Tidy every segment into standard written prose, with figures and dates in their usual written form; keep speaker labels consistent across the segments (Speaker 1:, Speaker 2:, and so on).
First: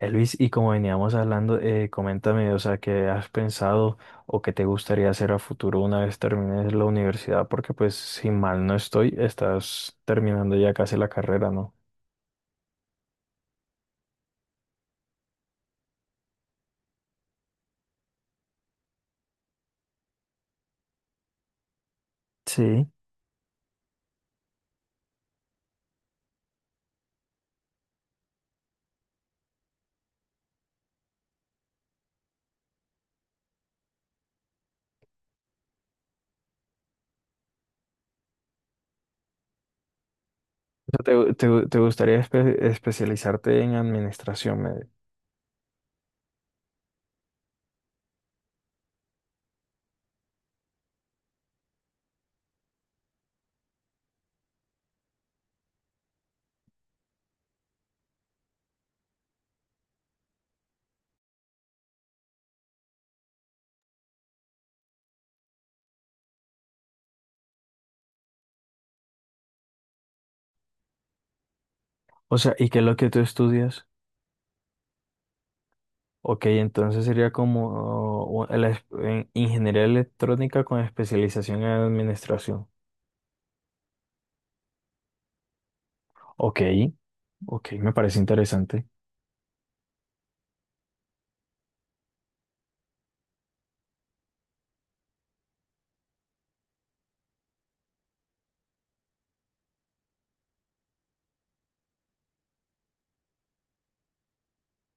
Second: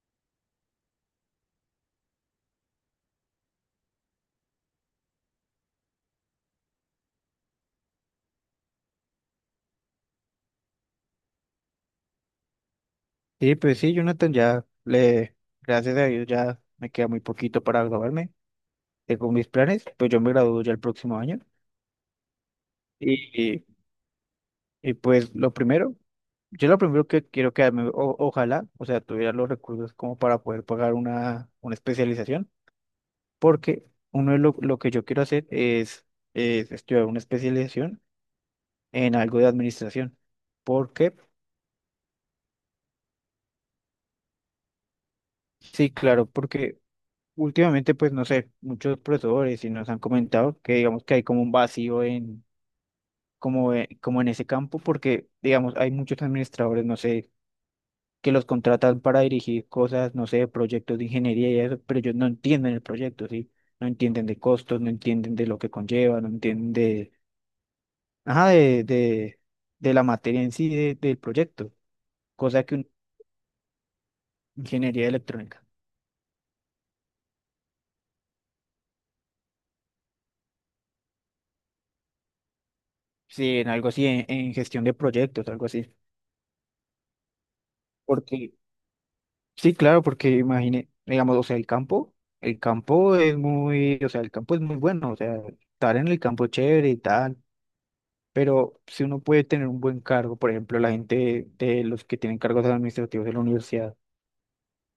Speaker 1: Luis, y como veníamos hablando, coméntame, o sea, qué has pensado o qué te gustaría hacer a futuro una vez termines la universidad, porque pues si mal no estoy, estás terminando ya casi la carrera, ¿no?
Speaker 2: Sí, pues sí, Jonathan, gracias a Dios, ya me queda muy poquito para graduarme. Tengo mis planes, pues yo me gradúo ya el próximo año.
Speaker 1: Sí.
Speaker 2: Y, y, pues lo primero, yo lo primero que quiero quedarme, ojalá, o sea, tuviera los recursos como para poder pagar una especialización, porque lo que yo quiero hacer es estudiar una especialización en algo de administración.
Speaker 1: O
Speaker 2: ¿Por qué?
Speaker 1: sea, te gustaría especializarte en administración,
Speaker 2: Sí, claro, porque últimamente, pues no sé, muchos profesores sí nos han comentado que digamos que hay como un vacío en, como, como en ese campo, porque digamos hay muchos administradores, no sé, que los contratan para dirigir cosas, no sé, proyectos de ingeniería y eso, pero ellos no entienden el proyecto, ¿sí? No entienden de costos, no entienden de lo que conlleva, no entienden de, ajá, de la materia en sí del proyecto,
Speaker 1: O sea,
Speaker 2: cosa
Speaker 1: ¿y
Speaker 2: que
Speaker 1: qué es lo que tú estudias?
Speaker 2: ingeniería electrónica,
Speaker 1: Ok, entonces sería como en ingeniería electrónica con especialización en administración.
Speaker 2: sí, en algo así, en gestión de proyectos, algo así.
Speaker 1: Ok, ok, me parece
Speaker 2: Porque
Speaker 1: interesante.
Speaker 2: sí, claro, porque imagine, digamos, o sea, el campo es muy, o sea, el campo es muy bueno, o sea, estar en el campo es chévere y tal, pero si uno puede tener un buen cargo, por ejemplo, la gente de los que tienen cargos administrativos de la universidad,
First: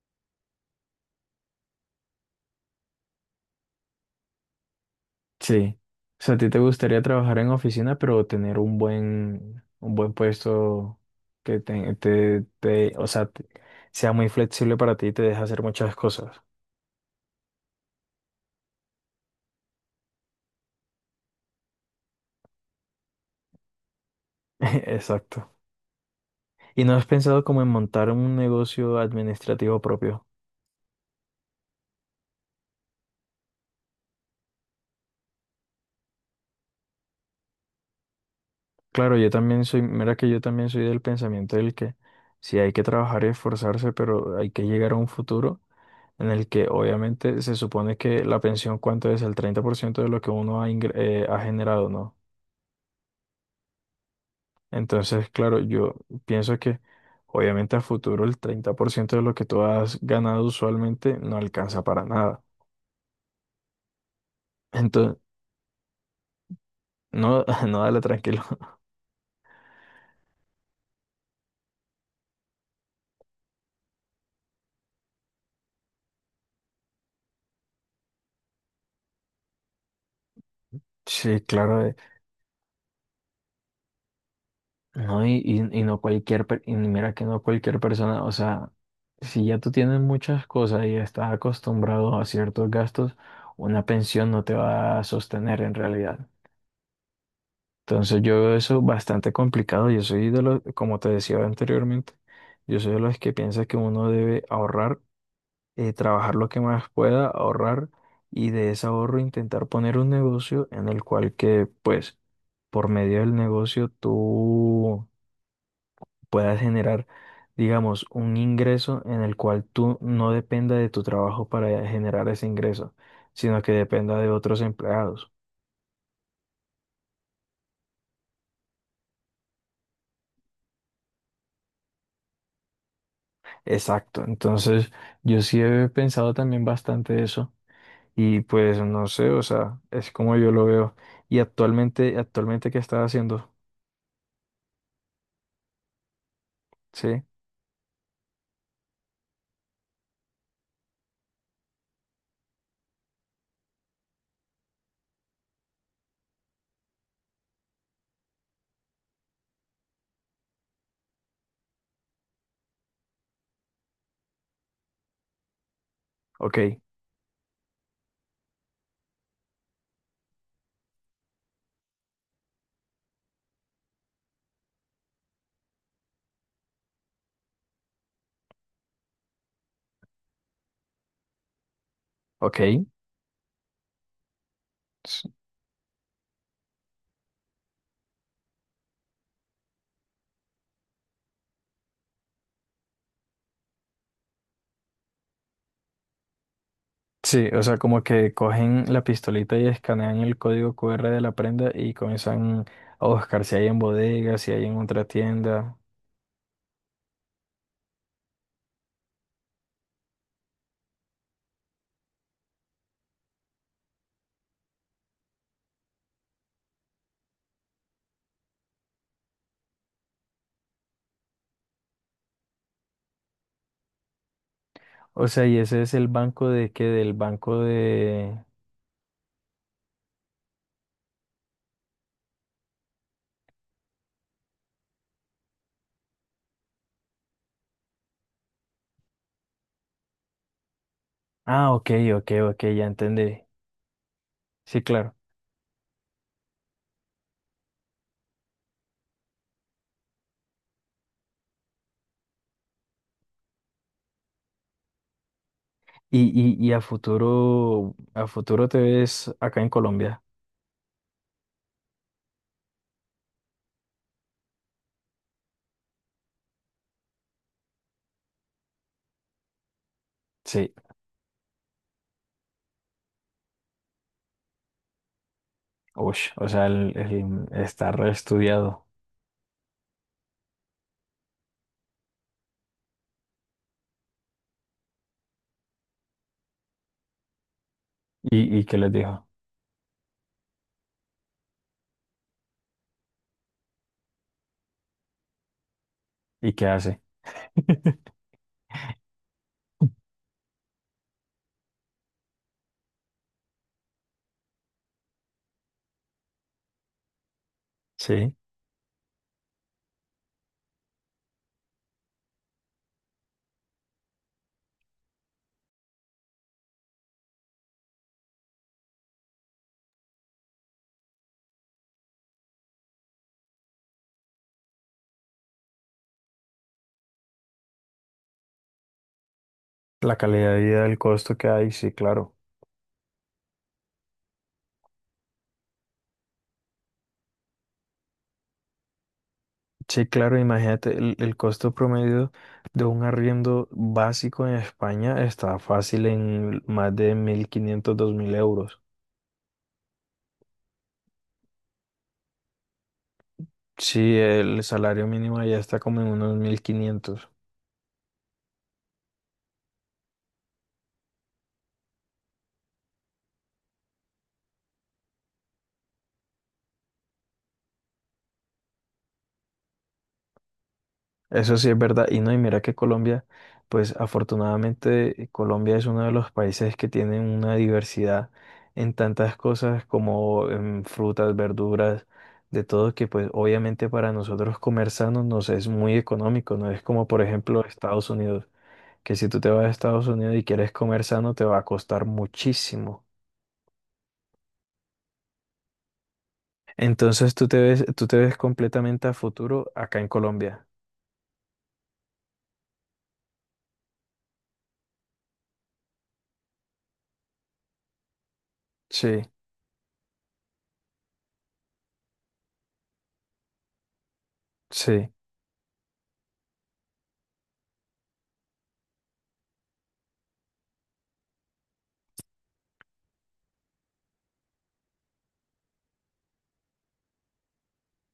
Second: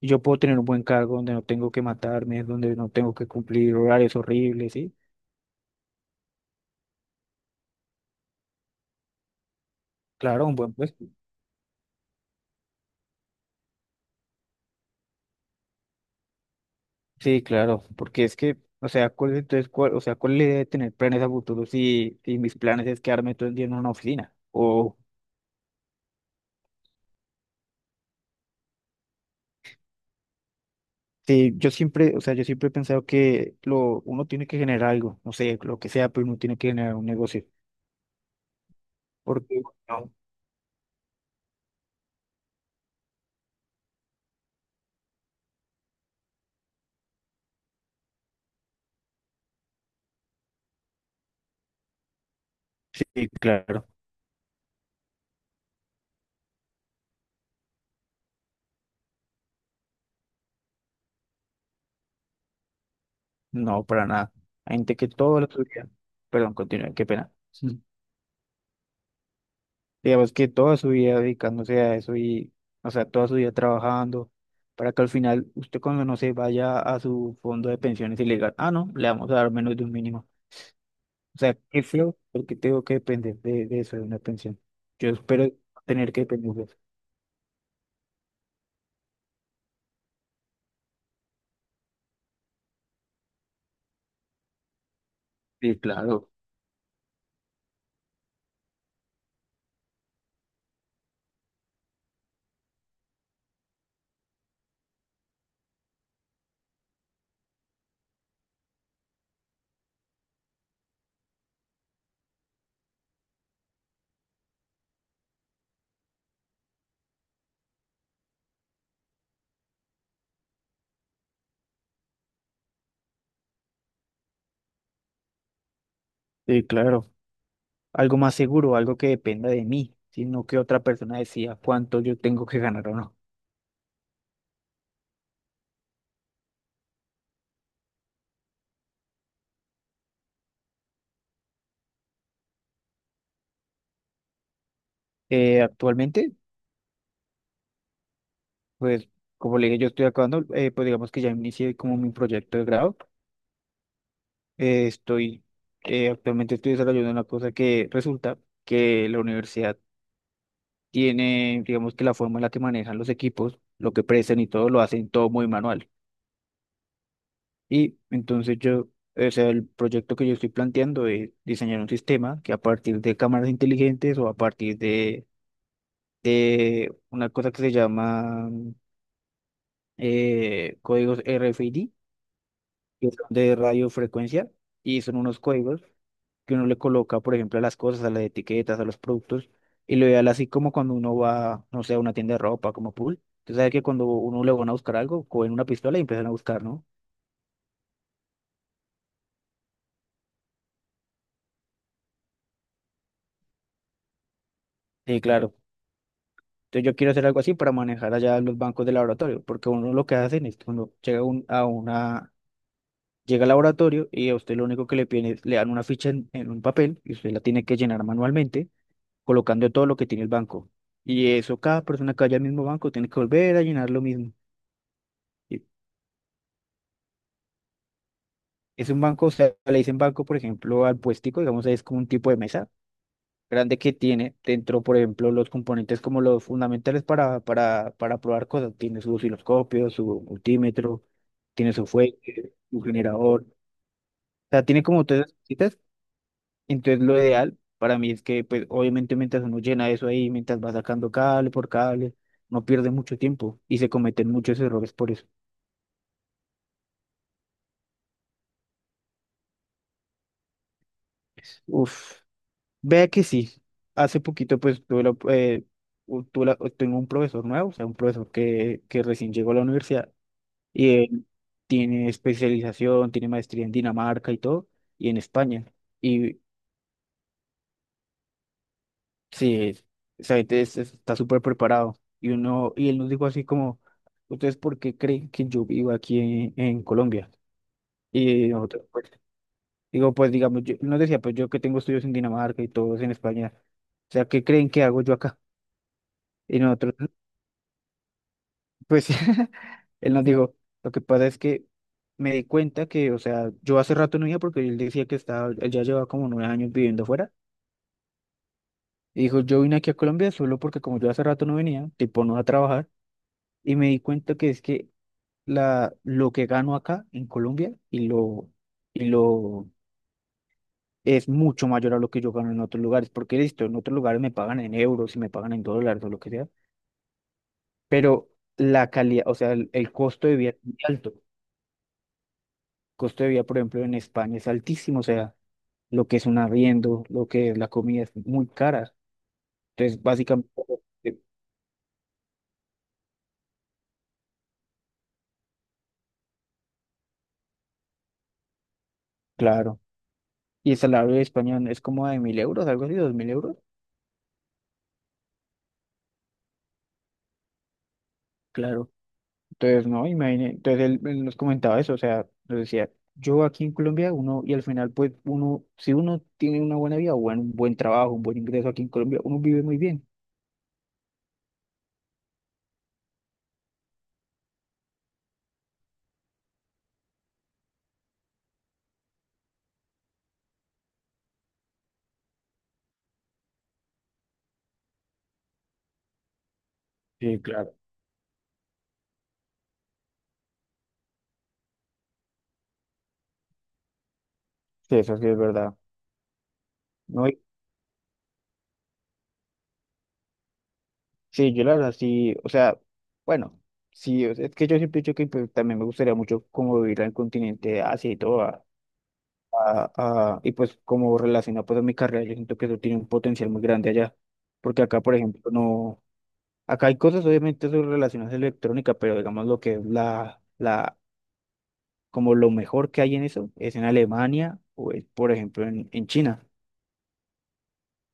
Speaker 2: y yo puedo tener un buen cargo donde no tengo que matarme, donde no tengo que cumplir horarios horribles, ¿sí?
Speaker 1: Sí. O sea, a ti te gustaría trabajar en oficina, pero tener un buen
Speaker 2: Claro, un buen
Speaker 1: puesto
Speaker 2: puesto.
Speaker 1: que o sea, sea muy flexible para ti y te deje hacer muchas cosas.
Speaker 2: Sí, claro, porque es que, o sea, ¿cuál es la idea de tener planes a futuro si, si mis planes es quedarme todo el día en una oficina? O
Speaker 1: Exacto. ¿Y no has pensado como en montar un negocio administrativo propio?
Speaker 2: sí, yo siempre, o sea, yo siempre he pensado que lo, uno tiene que generar algo, no sé, lo que sea, pero uno tiene que generar un negocio.
Speaker 1: Claro, yo
Speaker 2: Porque,
Speaker 1: también soy,
Speaker 2: no,
Speaker 1: mira que yo también soy del pensamiento del que sí hay que trabajar y esforzarse, pero hay que llegar a un futuro en el que obviamente se supone que la pensión cuánto es el 30% de lo que uno ha generado, ¿no?
Speaker 2: sí, claro,
Speaker 1: Entonces, claro, yo pienso que obviamente a futuro el 30% de lo que tú has ganado usualmente no alcanza para nada.
Speaker 2: no, para nada. Hay gente que
Speaker 1: Entonces,
Speaker 2: toda la su vida, perdón, continúe, qué pena.
Speaker 1: no, no,
Speaker 2: Sí.
Speaker 1: dale tranquilo.
Speaker 2: Digamos que toda su vida dedicándose a eso y, o sea, toda su vida trabajando, para que al final usted cuando no se vaya a su fondo de pensiones y le digan, ah, no, le vamos a dar menos de un mínimo. O
Speaker 1: Sí,
Speaker 2: sea, qué
Speaker 1: claro,
Speaker 2: feo, porque tengo que depender de eso, de una pensión. Yo
Speaker 1: no, y,
Speaker 2: espero
Speaker 1: y no
Speaker 2: tener que depender de
Speaker 1: y
Speaker 2: eso.
Speaker 1: mira que no cualquier persona, o sea, si ya tú tienes muchas cosas y estás acostumbrado a ciertos gastos, una pensión no te va a sostener en
Speaker 2: Sí,
Speaker 1: realidad.
Speaker 2: claro.
Speaker 1: Entonces yo veo eso bastante complicado. Yo soy de los, como te decía anteriormente, yo soy de los que piensa que uno debe ahorrar, trabajar lo que más pueda, ahorrar y de ese ahorro intentar poner un negocio en el cual que, pues, por medio del negocio tú puedas generar, digamos, un ingreso en el cual tú no dependa de tu trabajo para generar ese ingreso, sino que dependa de otros empleados.
Speaker 2: Sí, claro. Algo más seguro, algo que dependa de mí, sino que otra persona decida cuánto yo tengo que ganar o no.
Speaker 1: Exacto, entonces yo sí he pensado también bastante eso y pues no sé, o sea, es como yo lo veo. Y actualmente, actualmente ¿qué estás haciendo?
Speaker 2: Actualmente,
Speaker 1: Sí,
Speaker 2: pues, como le dije, yo estoy acabando, pues digamos que ya inicié como mi proyecto de grado. Eh, estoy, actualmente estoy desarrollando una cosa que resulta que la universidad tiene, digamos que la forma en la que manejan los equipos, lo que prestan y todo, lo hacen todo muy manual.
Speaker 1: ok,
Speaker 2: Y entonces yo, o sea, el proyecto que yo estoy planteando es diseñar un sistema que a partir de cámaras inteligentes o a partir de una cosa que se llama códigos RFID,
Speaker 1: ok.
Speaker 2: que son de radiofrecuencia, y son
Speaker 1: s-
Speaker 2: unos códigos que uno le coloca, por ejemplo, a las cosas, a las etiquetas, a los productos, y lo ideal así como cuando uno va, no sé, a una tienda de ropa, como pool. Tú sabes que cuando uno le van a buscar algo, cogen una pistola y empiezan a buscar, ¿no?
Speaker 1: Sí, o sea, como que cogen la pistolita y escanean el código QR de la prenda y comienzan a buscar si hay en bodegas, si hay en otra
Speaker 2: Sí, claro.
Speaker 1: tienda.
Speaker 2: Entonces yo quiero hacer algo así para manejar allá los bancos de laboratorio, porque uno lo que hacen es que uno llega a una, llega al laboratorio y a usted lo único que le piden es, le dan una ficha en un papel y usted la tiene que llenar manualmente, colocando todo lo que tiene el banco. Y eso cada persona que vaya al mismo banco tiene que volver a llenar lo mismo.
Speaker 1: O sea, y
Speaker 2: Y
Speaker 1: ese es el banco de qué, del banco de...
Speaker 2: es un banco, o sea, le dicen banco, por ejemplo, al puestico, digamos, es como un tipo de mesa grande que tiene dentro, por ejemplo, los componentes como los fundamentales para probar cosas. Tiene su osciloscopio, su multímetro,
Speaker 1: Ah,
Speaker 2: tiene su
Speaker 1: ok, ok,
Speaker 2: fuente,
Speaker 1: ok,
Speaker 2: su
Speaker 1: ya entendí.
Speaker 2: generador. O sea,
Speaker 1: Sí,
Speaker 2: tiene como
Speaker 1: claro.
Speaker 2: todas esas cositas. Entonces, lo ideal para mí es que, pues, obviamente, mientras uno llena eso ahí, mientras va sacando cable por cable, no pierde mucho tiempo y se cometen muchos errores por eso.
Speaker 1: Y a futuro te ves acá en Colombia.
Speaker 2: Uf, vea que sí. Hace poquito, pues, tuve la, u- tuve la- tengo un profesor nuevo, o sea, un profesor que recién llegó a la universidad.
Speaker 1: Sí,
Speaker 2: Y él tiene especialización, tiene maestría en Dinamarca y todo, y en España.
Speaker 1: uy,
Speaker 2: Y
Speaker 1: o sea, el, está reestudiado.
Speaker 2: sí, esa gente está súper preparado. Y uno, y él nos dijo así como, ¿ustedes por qué creen que yo vivo aquí en Colombia? Y
Speaker 1: Y qué
Speaker 2: nosotros,
Speaker 1: les
Speaker 2: pues,
Speaker 1: dijo?
Speaker 2: digo, pues digamos, yo, él nos decía, pues yo que tengo estudios en Dinamarca y todos en España. O sea, ¿qué creen que hago yo acá?
Speaker 1: ¿Y
Speaker 2: Y
Speaker 1: qué
Speaker 2: nosotros,
Speaker 1: hace?
Speaker 2: pues él nos dijo, lo que pasa es que me di cuenta que, o sea, yo hace rato no iba porque él decía que estaba, él ya llevaba como 9 años viviendo afuera.
Speaker 1: Sí,
Speaker 2: Y dijo, yo vine aquí a Colombia solo porque como yo hace rato no venía, tipo no a trabajar, y me di cuenta que es que la, lo que gano acá en Colombia y lo es mucho mayor a lo que yo gano en otros lugares, porque listo, en otros lugares me pagan en euros y me pagan en dólares o lo que sea, pero la calidad, o sea, el
Speaker 1: la
Speaker 2: costo de vida
Speaker 1: calidad
Speaker 2: es
Speaker 1: de
Speaker 2: muy
Speaker 1: vida, el
Speaker 2: alto.
Speaker 1: costo que hay, sí, claro.
Speaker 2: Costo de vida, por ejemplo, en España es altísimo, o sea, lo que es un arriendo, lo que es la comida es muy cara. Entonces,
Speaker 1: Sí, claro,
Speaker 2: básicamente,
Speaker 1: imagínate,
Speaker 2: eh,
Speaker 1: el costo promedio de un arriendo básico en España está fácil en más de 1500 2000 euros.
Speaker 2: claro. Y el salario de España es como de 1.000 euros, algo así, 2.000 euros.
Speaker 1: Sí, el salario mínimo ya está como en unos 1500.
Speaker 2: Claro. Entonces, no, imagínate. Entonces, él nos comentaba eso, o sea, nos decía, yo aquí en Colombia, uno, y al final, pues, uno, si uno tiene una buena vida, bueno, un buen trabajo, un buen ingreso aquí en Colombia, uno vive muy bien.
Speaker 1: Eso sí es verdad. Y no, y mira que Colombia, pues afortunadamente Colombia es uno de los países que tienen una diversidad en tantas cosas como en frutas, verduras, de todo, que pues obviamente para nosotros comer sano nos es muy económico, no es como por
Speaker 2: Sí,
Speaker 1: ejemplo
Speaker 2: claro.
Speaker 1: Estados Unidos, que si tú te vas a Estados Unidos y quieres comer sano te va a costar muchísimo.
Speaker 2: Sí, eso sí es verdad. No,
Speaker 1: Entonces tú te ves completamente a futuro acá en Colombia.
Speaker 2: sí, yo la verdad sí, o sea, bueno, sí, o sea, es que yo siempre he dicho que pues, también me gustaría mucho como vivir al continente de Asia y todo,
Speaker 1: Sí,
Speaker 2: y pues como relacionado pues a mi carrera, yo siento que eso tiene un potencial muy grande allá, porque acá,
Speaker 1: sí.
Speaker 2: por ejemplo, no, acá hay cosas obviamente sobre relaciones electrónicas, pero digamos lo que es como lo mejor que hay en eso es en Alemania o es, por ejemplo, en China.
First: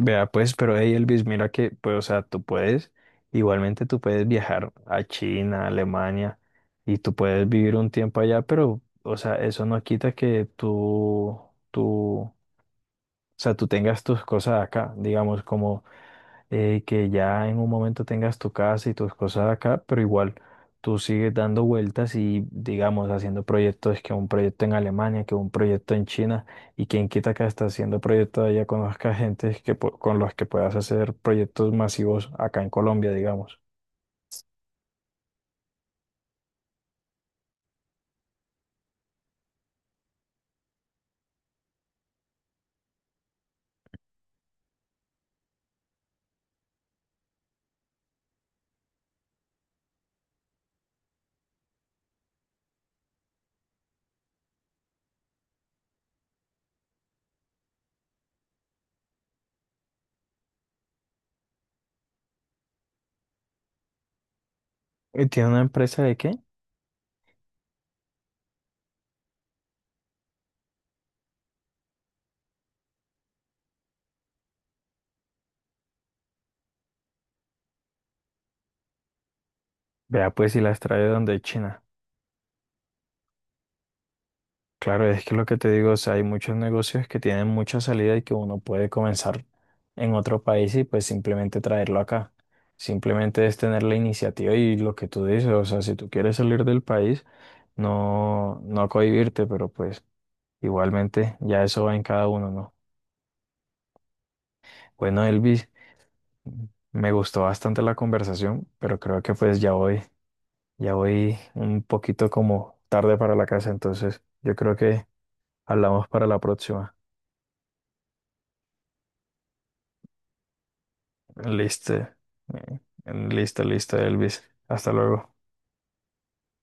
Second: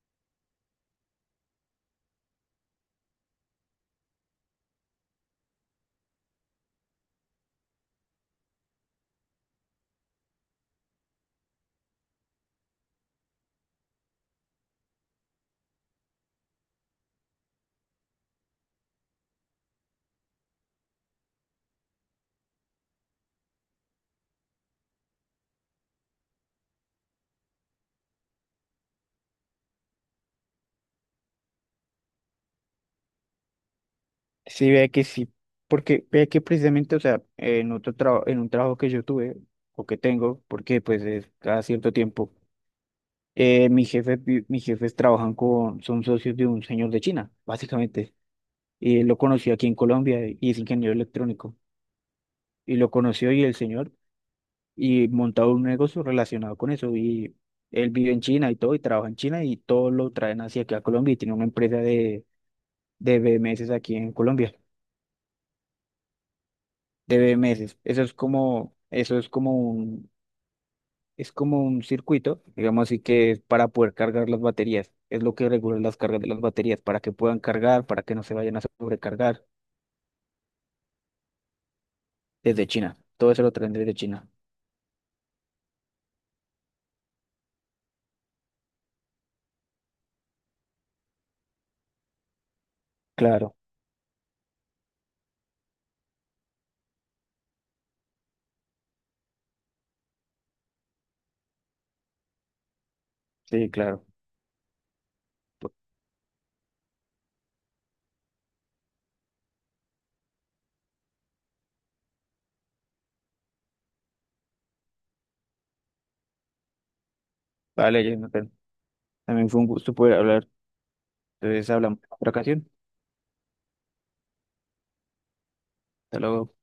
Speaker 1: Vea, pues, pero hey Elvis, mira que, pues, o sea, tú puedes, igualmente tú puedes viajar a China, a Alemania, y tú puedes vivir un tiempo allá, pero, o sea, eso no quita que tú, o sea, tú tengas tus cosas acá, digamos, como que ya en un momento tengas tu casa y tus cosas acá, pero igual tú sigues dando vueltas y, digamos, haciendo proyectos, que un proyecto en Alemania, que un proyecto en China, y quien quita que hasta haciendo proyectos allá conozca gente que, con los que puedas hacer proyectos masivos acá en Colombia, digamos.
Speaker 2: Sí, vea que sí, porque vea que precisamente, o sea, en otro trabajo, en un trabajo que yo tuve o que tengo, porque pues es cada cierto tiempo, mis jefes trabajan con, son socios de un señor de China, básicamente, y él lo conoció aquí en Colombia, y es ingeniero electrónico, y lo conoció y el señor, y montado un negocio relacionado con eso, y él vive en China y todo, y trabaja en China y todo lo traen hacia aquí a Colombia y tiene una empresa de BMS aquí en Colombia.
Speaker 1: ¿Y tiene una empresa de qué?
Speaker 2: De meses. Eso es como un circuito, digamos así que es para poder cargar las baterías. Es lo que regula las cargas de las baterías, para que puedan cargar, para que no se vayan a sobrecargar
Speaker 1: Vea, pues si las trae donde China.
Speaker 2: desde China. Todo eso lo traen desde China.
Speaker 1: Claro, es que lo que te digo, o sea, hay muchos negocios que tienen mucha salida y que uno puede comenzar en otro país y pues simplemente traerlo acá. Simplemente
Speaker 2: Claro,
Speaker 1: es tener la iniciativa y lo que tú dices, o sea, si tú quieres salir del país, no, no cohibirte, pero pues igualmente ya eso va en cada uno, ¿no?
Speaker 2: sí, claro.
Speaker 1: Bueno, Elvis, me gustó bastante la conversación, pero creo que pues ya voy un poquito como tarde para la casa, entonces yo creo que hablamos para la próxima.
Speaker 2: Vale, Jonathan. También fue un gusto poder hablar. Entonces
Speaker 1: Listo.
Speaker 2: hablamos en otra ocasión.
Speaker 1: Listo, listo, Elvis. Hasta luego.
Speaker 2: Hasta luego.